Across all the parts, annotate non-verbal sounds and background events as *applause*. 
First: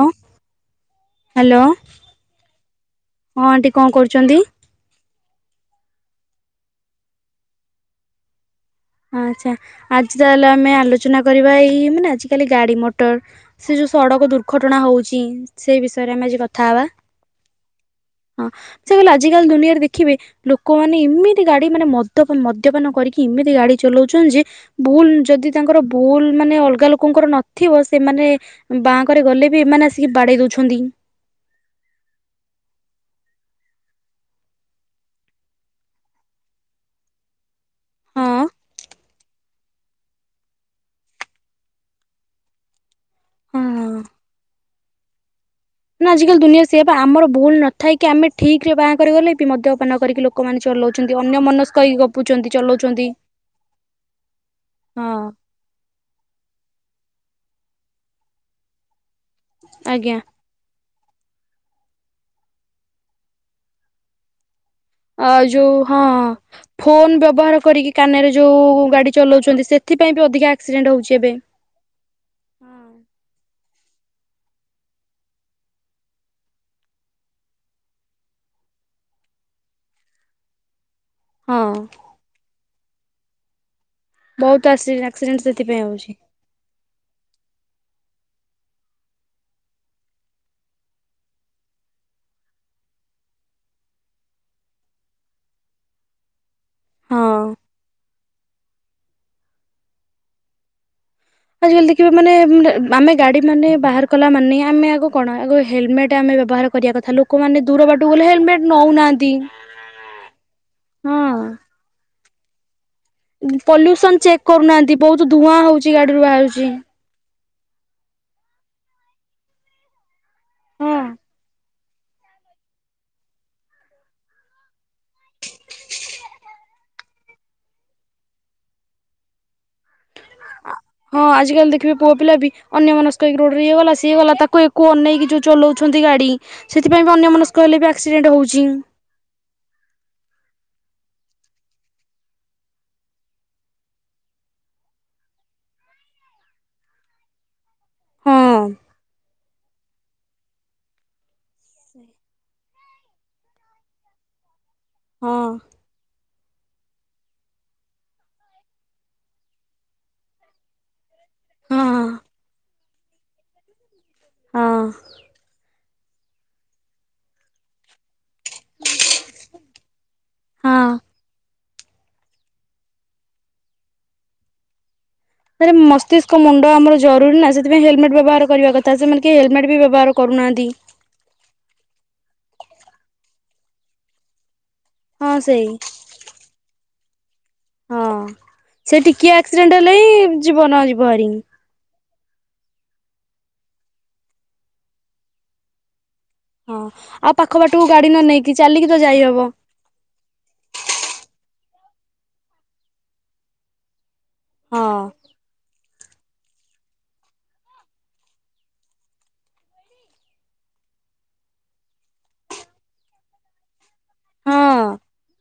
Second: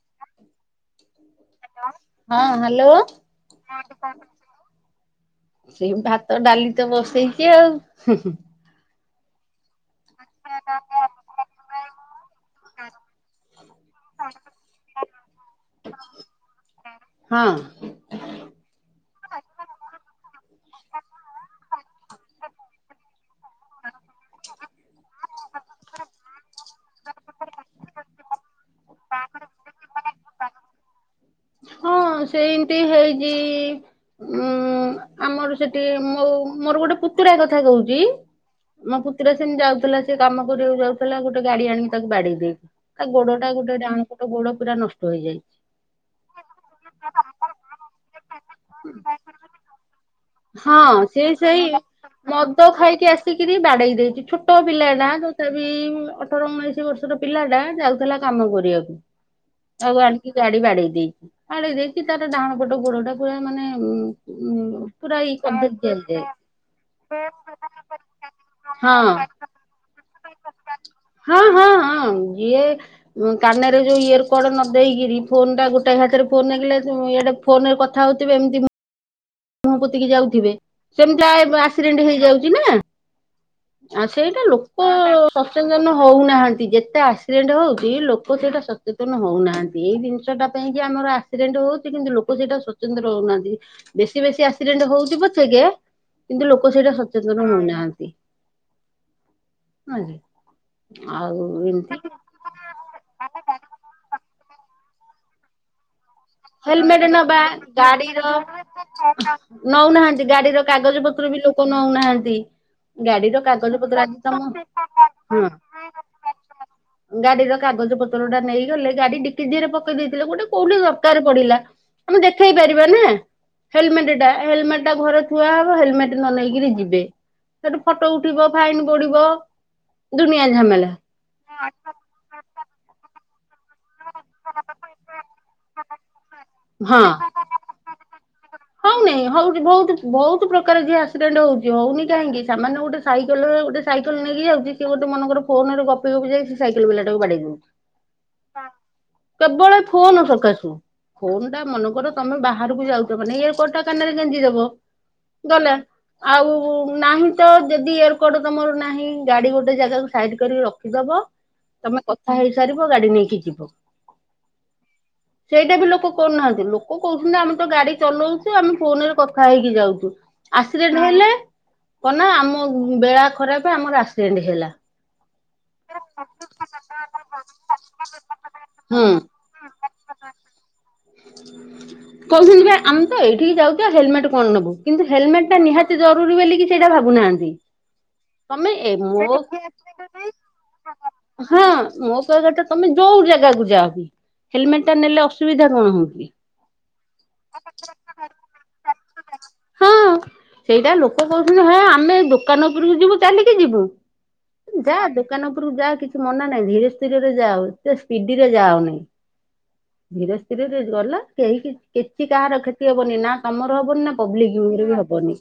ହଁ। Hello hello ହଁ aunty କଣ କରୁଛନ୍ତି? ସେଇ ଭାତ ଡାଲି ତ ବସେଇଛି ଆଉ ଆଚ୍ଛା ଆଜି ତାହେଲେ ଆମେ ଆଲୋଚନା କରିବା ଏଇ ମାନେ ଆଜିକାଲି ଗାଡି ମଟର ସେ ଯୋଉ ସଡକ ଦୁର୍ଘଟଣା ହଉଛି ସେଇ ବିଷୟରେ ଆମେ ଆଜି କଥା ହବା। ହଁ। ହଁ ସେ କହିଲେ ଆଜିିକାଲି ଦୁନିଆରେ ଦେଖିବେ ଲୋକମାନେ ଏମିତି ଗାଡି ମାନେ ମଦ୍ୟ ମଦ୍ୟପାନ କରିକି ଏମିତି ଗାଡି ଚଲଉଛନ୍ତି ଯେ ଭୁଲ ଯଦି ତାଙ୍କର ଭୁଲ ମାନେ ଅଲଗା ଲୋକଙ୍କର ନଥିବ ସେମାନେ ବାଁଙ୍କରେ ଗଲେ ବି ଏମାନେ ଆସିକି ବାଡେଇ ଦଉଛନ୍ତି। ହଁ ସେମତି ହେଇଛି। ଉଁ ଆମର ସେଠି ମୋ ମୋର ଗୋଟେ ପୁତୁରା କଥା କହୁଛି? ହଁ ମୋ ପୁତୁରା ସେମିତି ଯାଉଥିଲା ସେ କାମ କରିବାକୁ ଯାଉଥିଲା ଗୋଟେ ଗାଡି ଆଣିକି ତାକୁ ବାଡେଇ ଦେଇଛି। ତା ଗୋଡଟା ଗୋଟେ ହଁ ଡାହାଣ ପଟ ଗୋଡ ପୁରା ନଷ୍ଟ ହେଇଯାଇଛି। ନା ଆଜାକାଲି ଦୁନିଆ ସେୟା ପା ଆମର ଭୁଲ ନ ଥାଇ କି ଆମେ ଠିକ ରେ ବାଁ କରି ଗଲେ ମଦ୍ୟପାନ କରିକି ଲୋକମାନେ ହଁ ଚଲାଉଛନ୍ତି ଅନ୍ୟ ମନସ୍କ ହେଇକି ଗପୁଛନ୍ତି ଚଲଉଛନ୍ତି। କି ଆସିକରି ବାଡେଇ ଦେଇଛି ଛୋଟ ହଁ। ପିଲାଟା ଅଠର ଉଣେଇଶି ବର୍ଷର ପିଲାଟା ଯାଉଥିଲା କାମ କରିବାକୁ ଆଉ ଆଜ୍ଞା ଆଣିକି ଗାଡି ବାଡେଇ ଦେଇଛି ବାଡେଇ ଦେଇକି ତାର ଡାହାଣ ପଟ ଗୋଡ ଟା ପୁରା ମାନେ ଉ ପୁରା ଆ ଇ ଯୋଉ କରିଦେଇଛି ହଁ ଦିଆଯାଏ ଫୋନ ବ୍ୟବହାର କରିକି କାନରେ ଯୋଉ ହଁ। ଗାଡି ଚଲଉଛନ୍ତି ସେ ସେଥିପାଇ ବି ଅଧିକ ଆକ୍ସିଡେଣ୍ଟ ହେଉଛି। ହଁ ହଁ ହଁ ଯିଏ ଉଁ କାନରେ ଯୋଉ ଇୟର କଡ ନ ଦେଇକିରି ଫୋନ ଟା ଗୋଟେ ହାତରେ ଫୋନ ନଗେଇଲେ ଇଆଡେ ଫୋନରେ କଥା ହଉଥିବେ ଏମତି ମୁହଁ ପୋତିକି ଯାଉଥିବେ ସେମିତି ହଁ ଆକ୍ସିଡେଣ୍ଟ ହେଇଯାଉଛି ନା? ଆ ସେଇଟା ବହୁତ ଲୋକ ଆସି ଆକ୍ସିଡେଣ୍ଟ ସେଥିପାଇଁ ସଚେତନ ହଉଛି ହଉନାହାନ୍ତି ଯେତେ ଆସ। ଏକ୍ସିଡେଣ୍ଟ ହଉଛି ଲୋକ ସେଇଟା ସଚେତନ ହଉନାହାନ୍ତି ଏଇ ଜିନିଷଟା ପାଇଁ କି ଆମର ଆ ଆକ୍ସିଡେଣ୍ଟ ହଉଛି କିନ୍ତୁ ଲୋକ ସେଇଟା ସ୍ଵତନ୍ତ୍ର ହଉନାହାନ୍ତି ବେଶୀ ବେଶୀ ଆକ୍ସିଡେଣ୍ଟ ହଉଛି ପଛକେ କିନ୍ତୁ ଲୋକ ସେଇଟା ସଚେତନ ହଁ। ହଉନାହାନ୍ତି। ଆଉ ଆଜ କାଲି ଦେଖିବା ଏମିତି ମାନେ ଆମେ ଗାଡି ମାନେ ବାହାର କଲା ମାନେ ନ ଆମେ ଆଗ କଣ ଆଗ ହେଲମେଟ ଆମେ ବ୍ୟବହାର କରିବା ହେଲମେଟ କଥା ନବା ଲୋକମାନେ ଦୂର ବାଟ ଗାଡିର ଗଲେ ହେଲମେଟ ନଉନାହାନ୍ତି। ନଉନାହାନ୍ତି ଗାଡିର କାଗଜ ପତ୍ର ବି ହଁ। ଲୋକ ନଉନାହାନ୍ତି। ଗାଡି ର କାଗଜ ପତ୍ର ପଲ୍ୟୁସନ ଚେକ୍ କରୁନାହାନ୍ତି ବହୁତ *unintelligible* ଧୂଆଁ ହଉଛି ଗାଡିରୁ ବାହାରୁଛି। ଗାଡିର କାଗଜ ପତ୍ରଟା ନେଇଗଲେ ଗାଡିଡିକି ଧିଅରେ ପ କ ଦେଇଥିଲେ ଗୋଟେ କୋଉଠି ଦ ପଡିଲା ଆମେ ଦେଖେଇ ପାରିବା ନା? ହେଲମେଟଟା ହେଲମେଟଟା ଘରେ ଥୁଆ ହବ ହେଲମେଟ ନ ନେଇକିରି ଯିବେ। ସେଠୁ ଫଟୋ ଉଠିବ ଫାଇନ ବଢିବ ଦୁନିଆ ଝାମେଲା। ହଁ ଆଜିକାଲି ଦେଖିବେ ପୁଅ ପିଲା ବି ଅନ୍ୟମନସ୍କ ହେଇକି ରୋଡ ଇଏ ଗଲା ସିଏଗଲା ତାକୁ ଏକକୁ ଅନେଇକି ଯୋଉ ଚଲାଉଛନ୍ତି ଗାଡି। ସେଥିପାଇଁ ହଁ। ବି ଅନ୍ୟ ମନସ୍କ ହେଲେ ବି ଆକ୍ସିଡେଣ୍ଟ ହଉଛି। ହ ବହୁତ ବହୁତ ପ୍ରକାର ଯିଏ ଆକ୍ସିଡେଣ୍ଟ ହଉଛି ହଉନି କାହିଁକି ସାାମନ୍ୟ ଗୋଟେ ସାଇକେଲ ଗୋଟେ ସାଇକେଲ ନେଇକି ଯାଉଛି? ସେ ଗୋଟ ମନେକର ଫୋନରେ ଗପି ଗପି ଯାଇ ସେ ସାଇକେଲ ବାଲାଟାକୁ ବାଡେଇ ଦଉଛି। ହଁ। କେବଳ ଏ ଫୋନ ସକାସେ। ଫୋନ୍ ଟା ମନେ କର ତମେ ବାହାରକୁ ଯାଉଛ ମାନେ ଇଅର କଡ୍ ଟା କାନାରେ ଗେଞ୍ଚିଦେବ। ହଁ। ଆଉ ନାହିଁ ତ ଯଦି ଏୟର କଡ୍ ତମର ନାହିଁ ଗାଡି ଗୋଟେ ଜାଗାକୁ ସାଇଡ କରିକି ରଖିଦବ। ହଁ ତମେ କଥା ହେଇସାରିବ ଗାଡି ନେଇକି ଯିବ। ହଁ। ସେଇଟା ବି ଲୋକ କରୁନାହାନ୍ତି ଲୋକ କହୁଛନ୍ତି ଆମେ ତ ଗାଡି ଚଲଉଛୁ। ଆମେ ଫୋନରେ କଥା ହେଇକି ଯାଉଛୁ ହଁ। ଆସିଡେଣ୍ଟ ହେଲେ। କଣ ନା ଆମ ବେଳା ଖରାପ ଆମର ଆକ୍ସିଡେଣ୍ଟ ହେଲା। ଆରେ ମସ୍ତିଷ୍କ ମୁଣ୍ଡ ଆମର ଜରୁରୀ ନା ସେଥିପାଇଁ ହେଲମେଟ ବ୍ୟବହାର କରିବା କ ଥା ତ ହୁଁ ସେମାନେ କେହି ହେଲମେଟ୍ ବି ବ୍ୟବହାର କରୁନାହାନ୍ତି। କହୁଛନ୍ତି ପା ଆମେ ତ ଏଇଠିକି ଯାଉଛୁ ଆଉ ହେଲମେଟ କଣ ନବୁ। କିନ୍ତୁ ହଁ ହେଲମେଟ ଟା ସେଇ ନିହାତି ଜରୁରୀ ବୋଲିକି ସେଇଟା ଭାବୁନାହାନ୍ତି। ହଁ ତମେ ଏ ସେ ମୋ ଟିକିଏ ଆକ୍ସିଡେଣ୍ଟ ହେଲେ ହିଁ ଯିବନ ଯିବହାରି। ହଁ ମୋ କହିବାଟା ତମେ ଯୋଉ ଜାଗାକୁ ଯାଅ ବି ହେଲମେଟ ଟା ନେଲେ ଅସୁବିଧା କଣ ହଉଛି। ହଁ ଆଉ ପାଖ ବାଟକୁ ଗାଡି ନ ନେଇକି ଚାଲିକି ତ ଯାଇହବ। ହଁ ସେଇ ବା ଲୋକ କହୁଛନ୍ତି ହେଁ ଆମେ ଦୋକାନ ଉପରକୁ ଯିବୁ ଚାଲିକି ଯିବୁ। ଯା ହଁ। ଦୋକାନ ଉପରକୁ ଯା କିଛି ମନା ନାହିଁ ଧୀର ସ୍ଥିରରେ ଯାଓ ଏତେ ସ୍ପିଡିରେ ଯାଅନି। ହ *inaudible* ଧୀରେ ସ୍ଥିରରେ ଗଲେ କେହି କି କିଛି କାହାର କ୍ଷତି ହବନି ନା ତମର ହବନି ନା ପବ୍ଲିକି ଙ୍କର ହଁ ବି ର ହ ବନି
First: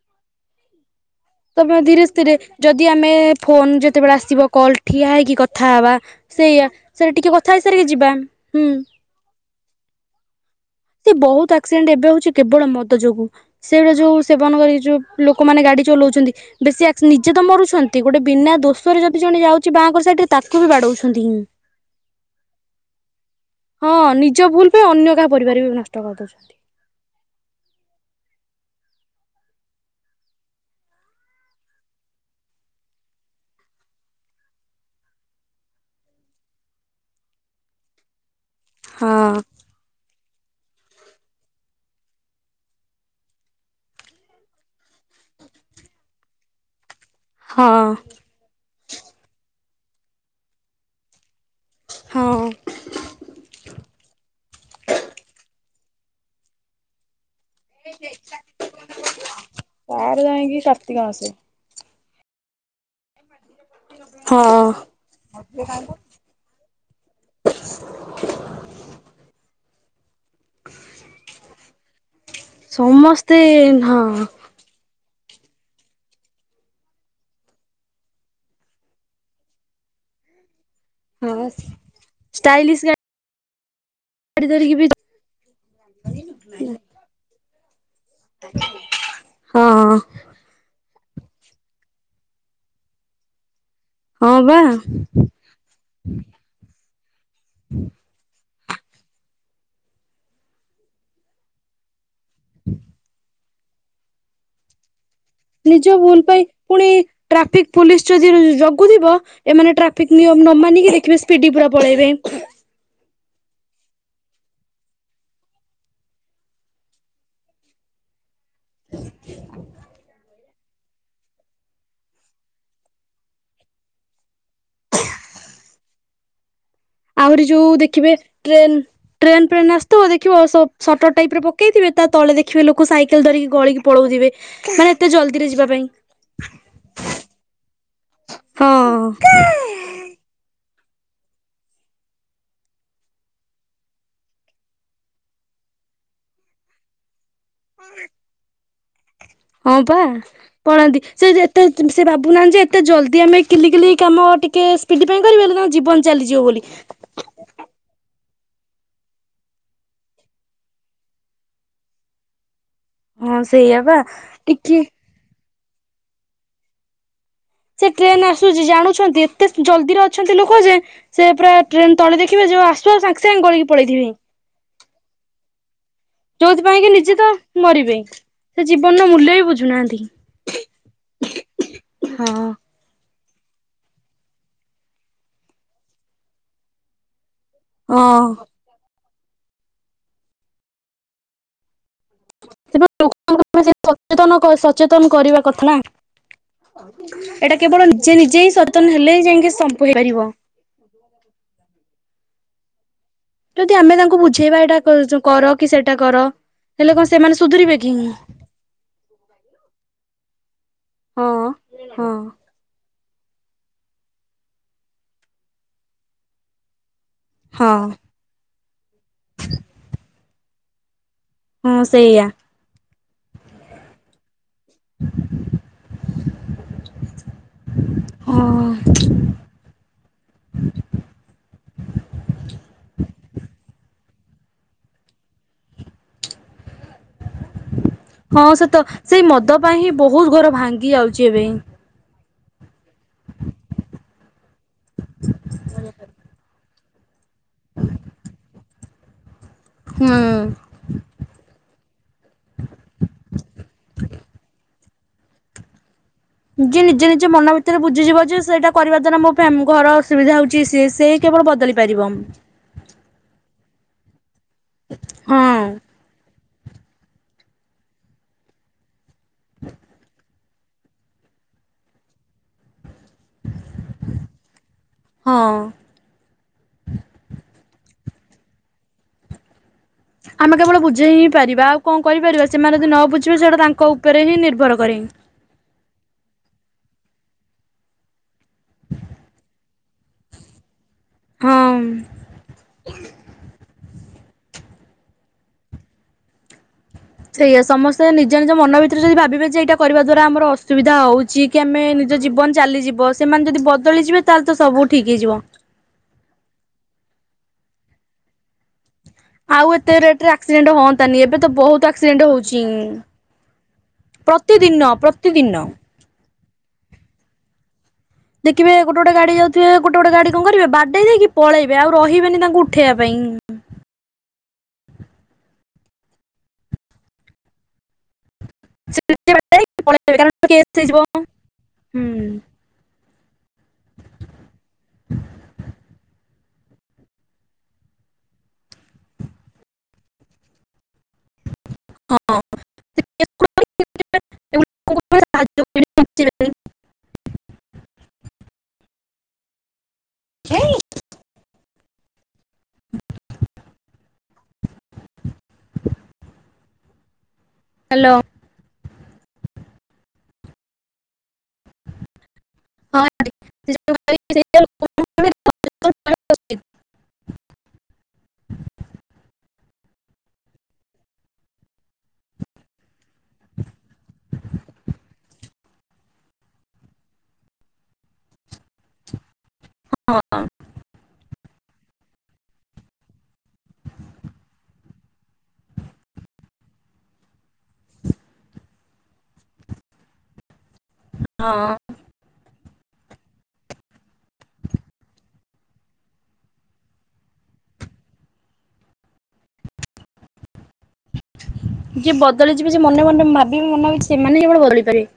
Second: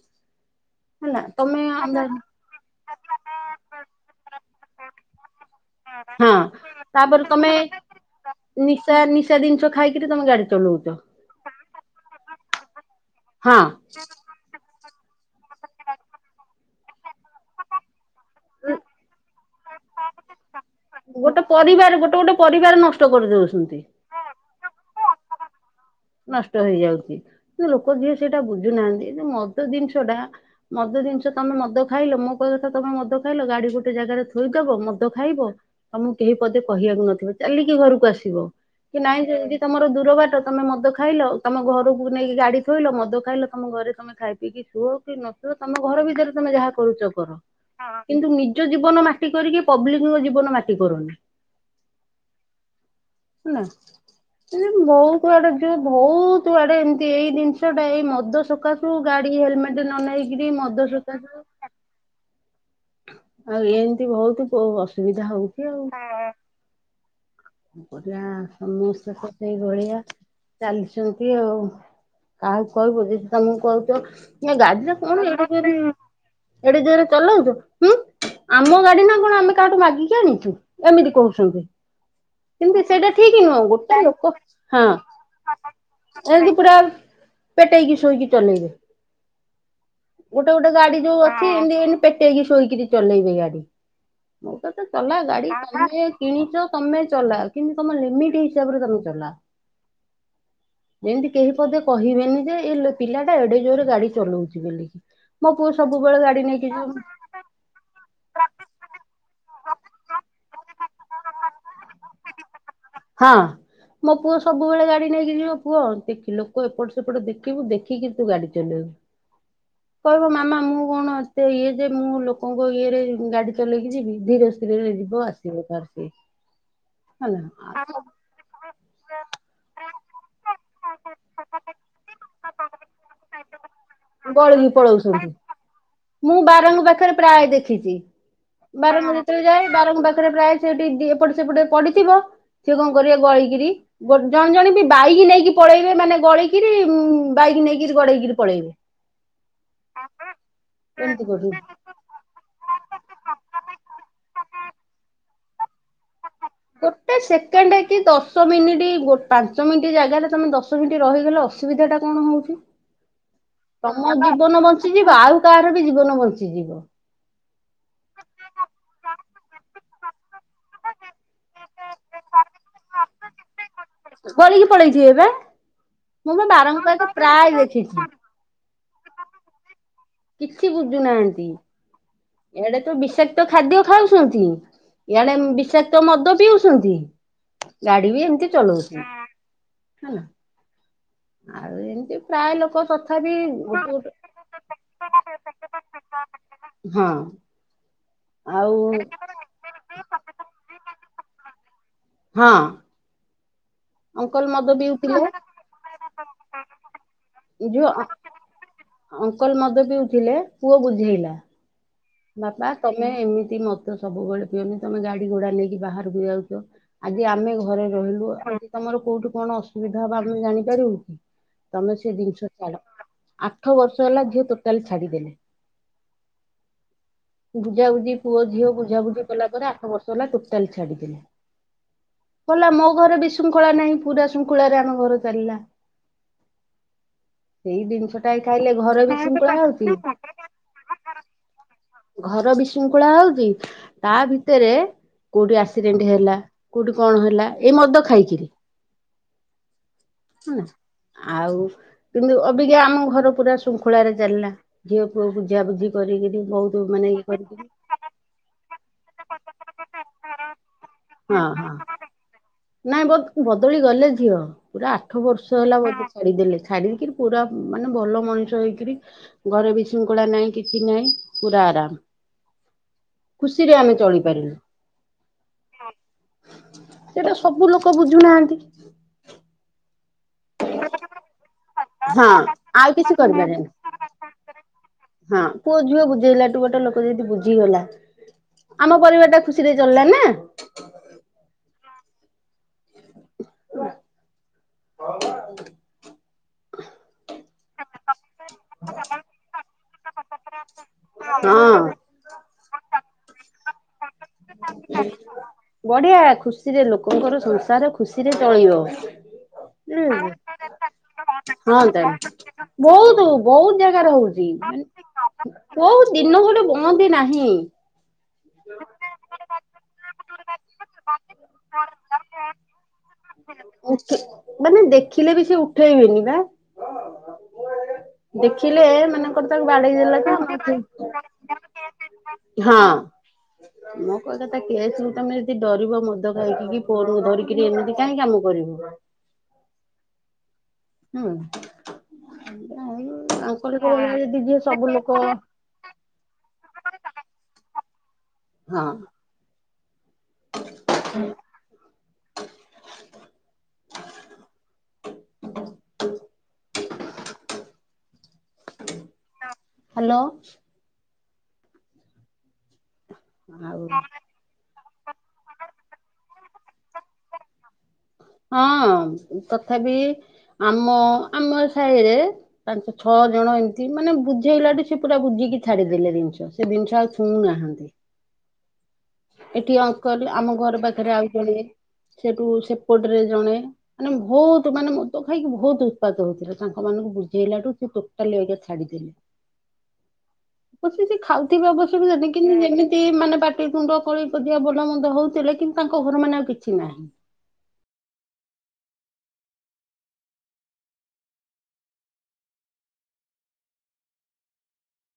ହେଲା। ତମେ ଧୀରେ ସ୍ଥିରେ ଯଦି ଆମେ ଫୋନ ଯେତେବେଳେ ଆସିବ କଲ ଠିଆ ହେଇକି କଥା ହବା ହଁ ସେଇଆ ସେଇଟା ତାପରେ ଟିକେ ତମେ କଥା ହେଇସାରିକି ଯିବା। ହୁଁ ନିଶା ନିଶା ଜିନିଷ ଖାଇକିରି ତମେ ଗାଡି ଚଲଉଛ। ବହୁତ ଆକ୍ସିଡେଣ୍ଟ ଏବେ ହଉଛି କେବଳ ମଦ ଯୋଗୁ ସେଇଟା ଯୋଉ। ସେବନ କରି ଯୋଉ ଲୋକମାନେ ଗାଡି ଚଲଉଛନ୍ତି ବେଶୀ ଆସିଡେଣ୍ଟ ନିଜେ ତ ମରୁଛନ୍ତି। ଗୋଟେ ବିନା ହୁଁ। ଦୋଷରେ ଜଦି ଜଣେ ଯାଉଛି ବାଁ‌ କର ସାଇଡ୍ ରେ ତାକୁ ବି ବାଡଉ ଗୋଟେ ପରିବାର ଗୋଟେ ଗୋଟେ ପରିବାର ନଷ୍ଟ କରିଦଉଛନ୍ତି। ହଁ ନିଜ ଭୁଲ। କୁ ଅନ୍ୟ କାହା ପରିବାର ବି ନଷ୍ଟ। କରିଦଉଛନ୍ତି ନଷ୍ଟ ହେଇ ଯାଉଛି କିନ୍ତ ଲୋକ ଯିଏ ସେଇଟା ବୁଝୁନାହାନ୍ତି ଏ ଯୋଉ ମଦ ଜିନିଷ ଟା। ମଦ ଜିନିଷ ତମେ ମଦ ଖାଇଲ ମୋ କହିବା କଥା ତମେ ମଦ ଖାଇଲ ଗାଡି ଗୋଟେ ଜାଗାରେ ଥୋଇଦବ ମଦ ଖାଇବ। ତମକୁ କେହି ପଦେ କହିବାକୁ ନଥିବେ ଚାଲିକି ଘରକୁ ଆସିବ। କି ନାଇଁ ହଁ ଯଦି ତମର ଦୂର ବାଟ ତମେ ମଦ ଖା ଖାଇଲ ତମେ ଘରକୁ ନେଇକି ଗାଡି ଥୋଇଲ ମଦ ଖାଇଲ ତମ ଘରେ ତମେ ତମେ ଖାଇ ପିଇକି ଶୁଅ କି ନ ଶୁଅ ତମ ଘର ଭିତରେ ତମେ ଯାହା କରୁଛ କର। ହଁ କିନ୍ତୁ ନିଜ ଜୀବନ ମାଟି କରିକି ପବ୍ଲିକଙ୍କ ଜୀବନ ମାଟି କରନି। ହଁ। ହେଲା ଏମିତି ବହୁତ ଆଡେ ଝିଅ ଭହୁତ ଆଡେ ଏମତି ଏଇ ଜିନି ଟା ଏଇ ମଦ ସକାଶରୁ ଗାଡି ହେଲମେଟ ନ ତାର ନେଇେକିରି ଯାଇକି ମଦ କାର୍ତ୍ତିକ ମାସେ। ସକାଶରୁ। ଆଉ ଏମିତି ବହୁତ ହଁ ଅସୁବିଧା ହଉଛି ଆଉ। କଁ କରିବା ସମସ୍ତେ ତ ସେଇ ଭଳିଆ ଚାଲିଛନ୍ତି ଆଉ। କାହାକୁ କହିବ ଯଦି ସମସ୍ତେ ତମେ କହୁଚ ହଁ ଏ ଗାଡି ଟା କଣ ଏଡେ ଜୋରେ। ଏଡେ ଯୋରେ ଚଲଉଛ ହୁଁ ଆମ ଗାଡି ନା କଣ ଆମେ କାହାଠୁ ମାଗିକି ଆଣିଛୁ। ଏମିତି ହଁ। କହୁଛନ୍ତି। କିନ୍ତୁ ଷ୍ଟାଇଲିଶ ସେଇଟା ଠିକ ନୁହଁ ଗୋଟେ ଲୋକ ଗାଡି ଧରିକି ହଁ ବି ଏମିତ ପୁରା ପେଟେଇକି ଶୋଇକି ଚଲେଇବେ। ହଁ। ଗୋଟେ ଗୋଟେ ଗାଡି ଯୋଉ ଅଛି ଏମିତି ଏମତି ପେଟେଇକି ଶୋଇକିରି ଚଲେଇବେ ଗାଡି। ହଁ ମୁଁ ବା ତତ ଚଲା ଗାଡି କିଏ କିଣିଚ? ତୋମେ ଚଲାଅ କିନ୍ତୁ ତୋମ ଲିମିଟ୍ ହିସାବରେ ତୋମେ ଚଲା। ଯେମିତି କେହି ପଦେ କହିବେ ଏମିତିଆ ଏ ଲେ-ପିଲା ଟା ଏଡେ ଜୋରରେ ଗାଡି ଚଲଉଚି ବୋଲିକି, ମୋ ପୁଅ ସବୁବେଳେ ଗାଡି ନେଇକି ଯିବ ଟ୍ରାଫିକ୍ ପୋଲିସ୍ ଯଦି ଯୋଗୁଥିବ ଏମାନେ ଟ୍ରାଫିକ୍ ନିୟମ ନ ମାନିକି ଦେଖିବେ ସ୍ପିଡି ପୁରା ପଳେଇବେ। ହଁ। ମୋ ପୁଅ ସବୁବେଳେ ଗାଡି଼ ନେଇକି ଯିବ, ପୁଅ ଦେଖି ଲୋକ ଏପଟ ସେପଟ ଦେଖିବୁ ଦେଖିକି ତୁ ଗାଡ଼ି ଚଲେଇବୁ। କହିବ ମାମା ମୁଁ କଣ ଏତେ ଇଏ ଯେ ମୁଁ ଲୋକଙ୍କ ଇଏରେ ଗାଡି଼ ଚଲେଇକି ଯିବି, ଧୀର ସ୍ତିରରେ ଯିବ ଆସ ସିବ ତାର ସେ। ଆହୁରି ଯୋଉ ଦେଖିବେ ଟ୍ରେନ୍ ଟ୍ରେନ୍ ଫ୍ରେନ୍ ଆସୁଥିବ ଦେଖିବ ସ-ସଟର୍ ଟାଇପ୍ ରେ ପକେଇଥିବେ ତା ତଳେ ଦେଖିବେ ଲୋକ ସାଇକେଲ ଧରିକି ଗଳିକି ପଳଉଥିବେ। ଗଳିକି ମାନେ ଏତେ ପଳଉଛନ୍ତି ଜଲଦିରେ ଯିବା ପାଇଁ। ମୁଁ ବାରଙ୍ଗ ପାଖରେ ପ୍ରାୟ ଦେଖିଚି, ବାରଙ୍ଗ ହଁ ଯେତେବେଳେ ଯାଏ ସେ ବାରଙ୍ଗ ପାଖରେ ପ୍ରାୟ ସେଟି ଦି ଏପଟ ସେପଟେ ପଡ଼ିଥିବ ସିଏ କଣ କରିବେ ଗଳିକିରି, ଗୋ ଜଣେ ଜଣେ ବି ବାଇକି ନେଇକି ପଳେଇବେ ମାନେ ଗଳିକିରି ଉଁ, ହଁ ପା ପଳାନ୍ତି ଏମିତି ସେ କରୁ। ଯେତେ *unintelligible* ସେ ଭାବୁନାହାନ୍ତି ଯେ ଏତେ ଜଲଦି ଆମେ କିଲିକିଲି କାମ ଟିକେ ସ୍ପିଡି ପାଇଁ କରିବେ ହେଲେ ତାଙ୍କ ଜୀବନ ଚାଲିଯିବ ବୋଲି। ଟେ ସେକେଣ୍ଡ କି ଦଶ ମିନିଟି ଗୋ ପାଞ୍ଚ ମିନିଟ୍ ଜାଗାରେ ତୋମେ ଦଶ ମିନିଟ୍ ରହିଗଲେ ଅସ ସୁବିଧା ଟା କଣ ହଉଛି, ହଁ ସେଇଆ ବା ତୋମ ଜୀବନ ଟିକେ ବଞ୍ଚିଯିବ ଆଉ କାହାର ବି ଜୀବନ ବଞ୍ଚିଯିବ। ସେ ଟ୍ରେନ୍ ଆସୁଛି ଜାଣୁଛନ୍ତି, ଏତେ ଜଲଦିରେ ଅଛନ୍ତି ଲୋକ ଯେ ସେ ପୁରା ଟ୍ରେନ୍ ତଳେ ଦେଖିବେ ଯୋଉ ଆସୁଅ ସାଙ୍ଗେ ସାଙ୍ଗେ ଗଳିକି ପଳେଇଥିବେ। ଗଳିକି ପଳେଇଥିବେ ବା। ମୁଁ ବା ଯୋଉଥିପାଇଁ କି ବାରଙ୍ଗ ନିଜେ ତ ପ୍ରାୟ ମରିବେ, ଦେଖିଛି। ସେ ଜୀବନର ମୂଲ୍ୟ ବି ବୁଝୁନାହାନ୍ତି। କିଛି ବୁଝୁନାହାନ୍ତି। ହଁ। ଇଆଡ଼େ ତ ବିଷାକ୍ତ ଖାଦ୍ୟ ଖାଉଛନ୍ତି, ଇଆଡ଼େ ବିଷାକ୍ତ ମଦ ପିଉଛନ୍ତି। ଗାଡି଼ ହଁ ବି ଏମତି ଚଲଉଛନ୍ତି, ହେଲା ଆଉ ଏମତି ସେ *inaudible* ଲୋକଙ୍କୁ ପୁରା ସେ ସଚେତନକ ସଚେତନ କରିବା କଥା ନା, ହଁ ଏଟା କେବଳ ନିଜେ ନିଜେ ହିଁ ଆଉ ସଚେତନ ହେଲେ ହିଁ ଯାଇକି ସବୁ ହେଇ ପାରିବ। ହଁ। ଯଦି ଆମେ ତାଙ୍କୁ ଅଙ୍କଲ ବୁଝେଇବା ମଦ ଏଇଟା ପିଉଥିଲେ। କ-ଯୋଉ କର କି ସେଟା କର। ହେଲେ କଣ ସେମାନେ ସୁଧୁରିବେ କି? ଅଙ୍କଲ୍ ମଦ ପିଉଥିଲେ ପୁଅ ହଁ ବୁଝେଇଲା। ହଁ। ବାପା ତମେ ଏମିତି ମଦ ସବୁବେଳେ ପିଅନି, ତୋମେ ଗାଡି଼ ଘୋଡା ନେଇକି ବାହାରକୁ ଯାଉଚ। ଆଜି ଆମେ ହଁ ଘରେ ରହିଲୁ, କୋଉଠି ତୋମର କୋଉଠି କଣ ଅସୁବିଧା ହବ ଆମେ ଜାଣିପାରିବୁ କି। ହଁ ତୋମେ ସେ ସେଇଆ ଜିନିଷ ଛାଡ଼, ଆଠ ବର୍ଷ ହେଲା ଝିଅ ଟୋଟାଲି ଛାଡି଼ଦେଲେ। ବୁଜା ବୁଜି ପୁଅ ହଁ। ଝିଅ ବୁଝାବୁଝି କଲା ପରେ ଆଠ ବର୍ଷ ହେଲା ଟୋଟାଲି ଛାଡି଼ଦେଲେ। ମ ମାମୁଁ ଘରେ ବିଶୃଙ୍ଖଳା ନାହିଁ ପୁରା ଶୃଙ୍ଖଳାରେ ଆମ ଘର ଚାଲିଲା। ସେଇ ଜିନିଷ ଟା ଏଠେ ଆଇଲେ ଘରେ ବିଶୃଙ୍ଖଳା ହଉଚି। ପୁରା ଭାଙ୍ଗି ଯାଉଚି ଏବେ। ଘର ବିଶୃଙ୍ଖଳା ହଉଚି ତା ଭିତରେ କଉଠି ଆକ୍ସିଡେଣ୍ଟ ହେଲା କଉଠେ କଣ ହେଲା ଏଇ ମଦ ଖାଇକିରି। ହଁ। ଆଉ କିନ୍ତୁ ଅବିକା ଆମ ଘର ପୁରା ଶୃଙ୍ଖଳାରେ ଚାଲିଲା। ଝିଅ ପୁଅ ବୁଝା ବୁଝି କରିକିରି ବହୁତ ଯିଏ ମାନେ ନିଜେ ଇଏ ନିଜେ ମନ କରିକିରି ଭିତରେ ବୁଝିଯିବ ଯେ ସେଇଟା କରିବା ଦ୍ଵାରା ମୋ ଫ୍ୟା-ଘର ଅସୁବିଧା ହଉଚି ସିଏ ସେ ହଁ କେବଳ ହଁ ବଦଳି ପାରିବ। ନାଇଁ ବ- ବଦଳି ଗଲେ ଝିଅ ପୁରା ଆଠ ବର୍ଷ ହଁ ହେଲା ବୋଧେ ଛାଡି଼ଦେଲେ। ଛାଡି ଦେଇକିରି ପୁରା ମାନେ ଭଲ ମଣିଷ ହେଇକରି ଘରେ ବିଶୃଙ୍ଖଳା ନାହିଁ କିଛି ନାହିଁ ପୁରା ଆରାମ୍। ଖୁସିରେ ଆମେ ହଁ ଚଳିପାରିଲୁ। ସେଇଟା ସବୁ ଲୋକ ବୁଝୁନାହାନ୍ତି। ଆମେ କେବଳ ବୁଝେଇ ହିଁ ପାରିବା ଆଉ କଣ ହଁ କରିପାରିବା ସେମାନେ ଯଦି ଆଉ ନ କିଛି ବୁଝିବେ ସେଇଟା କରିପାରିବନି। ତାଙ୍କ ଉପରେ ହିଁ ନିର୍ଭର କରେ। ହଁ ପୁଅ ଝିଅ ବୁଝେଇଲାଠୁ ଗୋଟେ ଲୋକ ଯଦି ବୁଝିଗଲା ଆମ ପରିବାର ଟା ଖୁସିରେ ଚଳିଲା ନା। ହମ୍। *inaudible* ସେଇଆ ସମସ୍ତେ ନିଜ ନିଜ ମନ ଭିତରେ ଯଦି ଭାବିବେ ଯେ ଏଇଟା କରିବା ଦ୍ଵାରା ଆମର ଅସୁବିଧା ହଉଚି କି ହଁ। ଆମେ ନିଜ ଜୀବନ ଚାଲିଯିବ ସେମାନେ ଯଦି ବଦଳିଯିବେ ତାହେଲେ ତ ସବୁ ଠିକ୍ ହେଇଯିବ। ବଢ଼ିଆ ଖୁସିରେ ଲୋକଙ୍କର ସଂସାର ଖୁସିରେ ଚଳିବ। ଆଉ ଏତେ ହୁଁ ରେଟ୍ ରେ ଆକ୍ସିଡେଣ୍ଟ୍ ହଅନ୍ତାନି ଏବେ ତ ବହୁତ ଆକ୍ସିଡେଣ୍ଟ୍ ହଉଚି। ବହୁତ୍ ଜାଗାରେ ହଉଚି ପ୍ରତିଦିନ କଉ ଦିନ ଗୋଟେ ବଅନ୍ଦୀ ନାହିଁ। ଦେଖିବେ ଗୋଟେ ଗୋଟେ ଗାଡ଼ି ଯାଉଥିବେ ଗୋଟେ ଗୋଟେ ଗାଡି କଣ କରିବେ ବାଡେଇ ଦେଇକି ପଳେଇବେ ଆଉ ରହିବେନି ତାଙ୍କୁ ଉଠେଇବା ପାଇଁ। *unintelligible* ଉଠ୍ -ମାନେ ଦେଖିଲେ ବି ସେ ଉଠେଇବେନି ପା। ଦେଖ୍ ଥିଲେ ମନେକର ତାକୁ ପଳେଇବେ ବାଡେଇଦେଲା କାରଣ କେସ୍ ତ- ହେଇଯିବ ହୁଁ ହଁ। ହଁ। ମୋ କହିଆ କଥା କେସ୍ କୁ ତମେ ଯଦି ଡରିବ ମଦ ଖାଇକିରି ଫୋନକୁ ଧରିକି ଏମିତି କାଇଁ କାମ କରିବ। ହୁଁ ତାଙ୍କର କଉ ଭଳିଆ ଯଦି ଯିଏ ସବୁ ଲୋକ *inaudible* ହଁ। ହୁଁ। *unintelligible* ହାଲୋ। ହାଲୋ। ହଁ ଆଣ୍ଟି। ଆଉ *inaudible* ହଁ ତଥାବି ଆମ -ଆମ ସାହିରେ ପାଞ୍ଚ ଛଅ ଜଣ ଏମିତି ମାନେ ବୁଝେଇଲାଠୁ ସେ ପୁରା ବୁଝିକି ଛାଡିଦେଲେ ଜିନିଷ ସେ ଜିନିଷ ଆଉ ଛୁଉଁନାହାନ୍ତି। *unintelligible* ଏଠି ଅଙ୍କଲ୍ ହଁ ଆମ ଘର ପାଖେରେ ଆଉ ଜଣେ ସେଠୁ ସେ କୋଟ ରେ ଜଣେ ମାନେ ଭଉତ ମାନେ ମଦ ଖାଇକି ଭଉତ ଉତ୍ପାତ ହଉଥିଲେ ତାଙ୍କ ମାନଙ୍କୁ ବୁଝେଇଲାଠୁ ସେ ଟୋଟାଲି ଏଇକା ଛାଡିଦେଲେ। *inaudible* ବସିଚି ଖାଉଥିବେ ହଁ ଅବଶ କିନ୍ତୁ ଯେମିତି ମାନେ ପାଟି ତୁଣ୍ଡ କଳିକଜିଆ ଭଲ ମନ୍ଦ ହଉଥିଲେ କିନ୍ତୁ ତାଙ୍କ ଘର ମାନେ ଆଉ କିଛି ନାହିଁ। ଯିଏ ବଦଳିଯିବେ ଯେ ମନେ ମନେ ଭାବିବେ ମନଇଛା ସେମାନେ ହିଁ କେବଳ ବଦଳି ପାରିବେ।